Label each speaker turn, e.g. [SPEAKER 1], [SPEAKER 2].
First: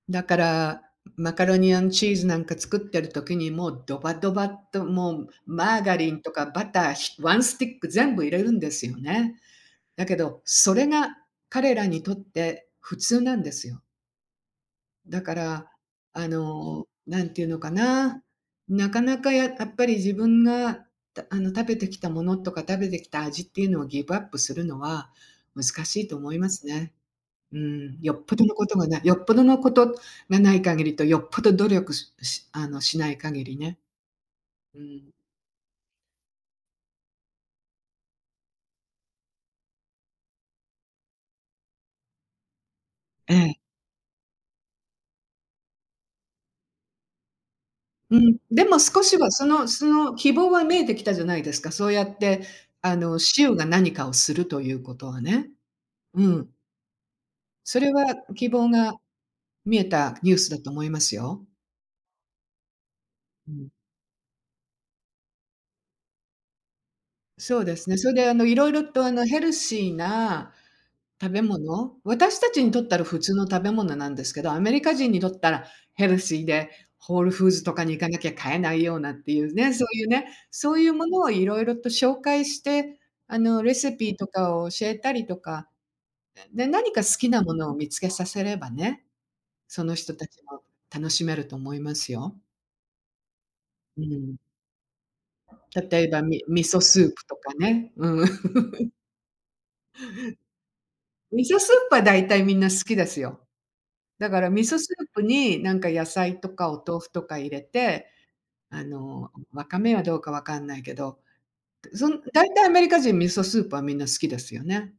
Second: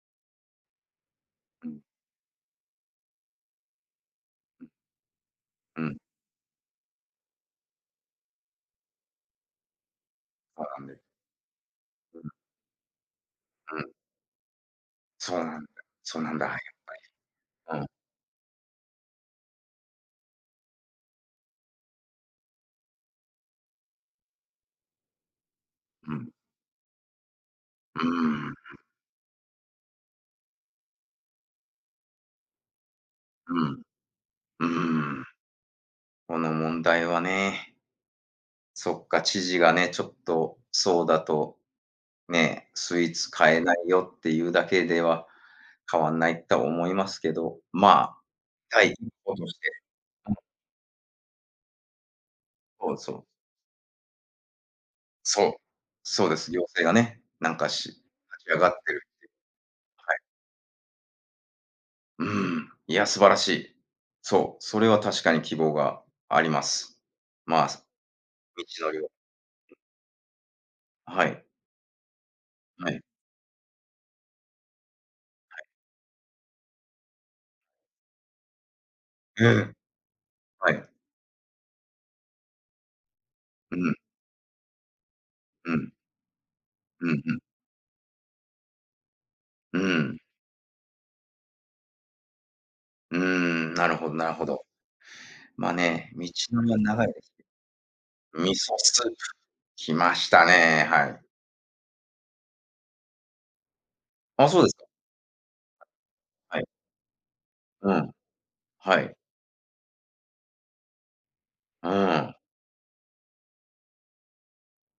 [SPEAKER 1] だから、マカロ
[SPEAKER 2] う
[SPEAKER 1] ニア
[SPEAKER 2] ん。
[SPEAKER 1] ンドチーズなんか作ってる時にもうドバドバ
[SPEAKER 2] う
[SPEAKER 1] っ
[SPEAKER 2] ん。
[SPEAKER 1] ともうマ
[SPEAKER 2] う
[SPEAKER 1] ーガ
[SPEAKER 2] ん。
[SPEAKER 1] リンとかバター、ひワンスティック全部入れるんですよね。だけど、
[SPEAKER 2] そう
[SPEAKER 1] そ
[SPEAKER 2] なん
[SPEAKER 1] れ
[SPEAKER 2] です。
[SPEAKER 1] が彼らにとっ
[SPEAKER 2] うん。
[SPEAKER 1] て普通なんです
[SPEAKER 2] う
[SPEAKER 1] よ。
[SPEAKER 2] ん。
[SPEAKER 1] だ
[SPEAKER 2] そ
[SPEAKER 1] か
[SPEAKER 2] うなんだ。
[SPEAKER 1] ら、
[SPEAKER 2] そう
[SPEAKER 1] あ
[SPEAKER 2] なんだ。やっ
[SPEAKER 1] の、なんていうのか
[SPEAKER 2] ぱり。うん。
[SPEAKER 1] な、なかなかややっぱり自分があの食べてきたものとか食べてきた味っていうのをギブアップするのは難しい
[SPEAKER 2] う
[SPEAKER 1] と
[SPEAKER 2] ん。
[SPEAKER 1] 思いますね。うん、
[SPEAKER 2] うー
[SPEAKER 1] よっぽどの
[SPEAKER 2] ん。
[SPEAKER 1] ことがないよっぽどのことがない限りとよっぽど努力ししあのしない限り
[SPEAKER 2] う
[SPEAKER 1] ね、
[SPEAKER 2] ん。う
[SPEAKER 1] うん。
[SPEAKER 2] ーん。この問題はね。そっか、知事がね、ちょっとそうだと、ね、スイーツ
[SPEAKER 1] え
[SPEAKER 2] 買え
[SPEAKER 1] え。
[SPEAKER 2] ないよっていうだけでは変わんないとは思いますけど、ま、
[SPEAKER 1] うん、でも
[SPEAKER 2] たい
[SPEAKER 1] 少し
[SPEAKER 2] [unintelligible]
[SPEAKER 1] は
[SPEAKER 2] と
[SPEAKER 1] そ
[SPEAKER 2] し
[SPEAKER 1] の
[SPEAKER 2] て、
[SPEAKER 1] その
[SPEAKER 2] う
[SPEAKER 1] 希
[SPEAKER 2] ん。
[SPEAKER 1] 望が見えてきたじゃないですか。そうやって
[SPEAKER 2] そ
[SPEAKER 1] あ
[SPEAKER 2] うそ
[SPEAKER 1] の
[SPEAKER 2] う。
[SPEAKER 1] 州が何かをするということは
[SPEAKER 2] そ
[SPEAKER 1] ね。
[SPEAKER 2] う、
[SPEAKER 1] う
[SPEAKER 2] そうです。
[SPEAKER 1] ん。
[SPEAKER 2] 行政がね、なんか
[SPEAKER 1] そ
[SPEAKER 2] し、
[SPEAKER 1] れ
[SPEAKER 2] 立
[SPEAKER 1] は
[SPEAKER 2] ち
[SPEAKER 1] 希
[SPEAKER 2] 上が
[SPEAKER 1] 望
[SPEAKER 2] って
[SPEAKER 1] が
[SPEAKER 2] るって
[SPEAKER 1] 見え
[SPEAKER 2] いう。は
[SPEAKER 1] た
[SPEAKER 2] い。
[SPEAKER 1] ニュースだと思いますよ。
[SPEAKER 2] うん、いや、素晴らし
[SPEAKER 1] うん。
[SPEAKER 2] い。そう、それは確かに希望があります。
[SPEAKER 1] そう
[SPEAKER 2] ま、
[SPEAKER 1] ですね。
[SPEAKER 2] 道
[SPEAKER 1] それであのいろいろ
[SPEAKER 2] のり
[SPEAKER 1] と
[SPEAKER 2] を。
[SPEAKER 1] あのヘルシーな
[SPEAKER 2] は
[SPEAKER 1] 食べ
[SPEAKER 2] い。
[SPEAKER 1] 物、私たちにとっ
[SPEAKER 2] は
[SPEAKER 1] た
[SPEAKER 2] い。
[SPEAKER 1] ら普通の食べ物なんですけど、アメリカ人にとった
[SPEAKER 2] はい。
[SPEAKER 1] らヘルシーでホールフー
[SPEAKER 2] は
[SPEAKER 1] ズと
[SPEAKER 2] い。
[SPEAKER 1] かに行かなきゃ買えないようなってい
[SPEAKER 2] え
[SPEAKER 1] うね、
[SPEAKER 2] え。
[SPEAKER 1] そういうね、
[SPEAKER 2] は
[SPEAKER 1] そうい
[SPEAKER 2] い。
[SPEAKER 1] うものをいろいろと紹介して、あのレ
[SPEAKER 2] うん。
[SPEAKER 1] シピとかを教えたりとか、
[SPEAKER 2] うん。
[SPEAKER 1] で、何か
[SPEAKER 2] う
[SPEAKER 1] 好
[SPEAKER 2] ん、
[SPEAKER 1] き
[SPEAKER 2] うん。
[SPEAKER 1] なものを見つけさせればね、
[SPEAKER 2] う
[SPEAKER 1] その人
[SPEAKER 2] ん。
[SPEAKER 1] たちも楽しめると思いますよ。
[SPEAKER 2] うーん、なる
[SPEAKER 1] う
[SPEAKER 2] ほどなる
[SPEAKER 1] ん。
[SPEAKER 2] ほど。ま
[SPEAKER 1] 例え
[SPEAKER 2] ね、
[SPEAKER 1] ば
[SPEAKER 2] 道
[SPEAKER 1] み味
[SPEAKER 2] のりは
[SPEAKER 1] 噌ス
[SPEAKER 2] 長
[SPEAKER 1] ー
[SPEAKER 2] いです。
[SPEAKER 1] プとかね。うん。
[SPEAKER 2] 味噌スープ、来ましたね、はい。
[SPEAKER 1] 味噌スープはだいたいみんな好きですよ。だか
[SPEAKER 2] あ、
[SPEAKER 1] ら
[SPEAKER 2] そ
[SPEAKER 1] 味
[SPEAKER 2] うですか。
[SPEAKER 1] 噌スープになんか野菜と
[SPEAKER 2] はい。
[SPEAKER 1] かお豆腐とか入れ
[SPEAKER 2] う
[SPEAKER 1] て、
[SPEAKER 2] ん、
[SPEAKER 1] あ
[SPEAKER 2] はい。
[SPEAKER 1] のわかめはどうかわかんないけど、
[SPEAKER 2] う
[SPEAKER 1] その
[SPEAKER 2] ん。
[SPEAKER 1] 大体アメリカ人は味噌スープはみんな好きですよね。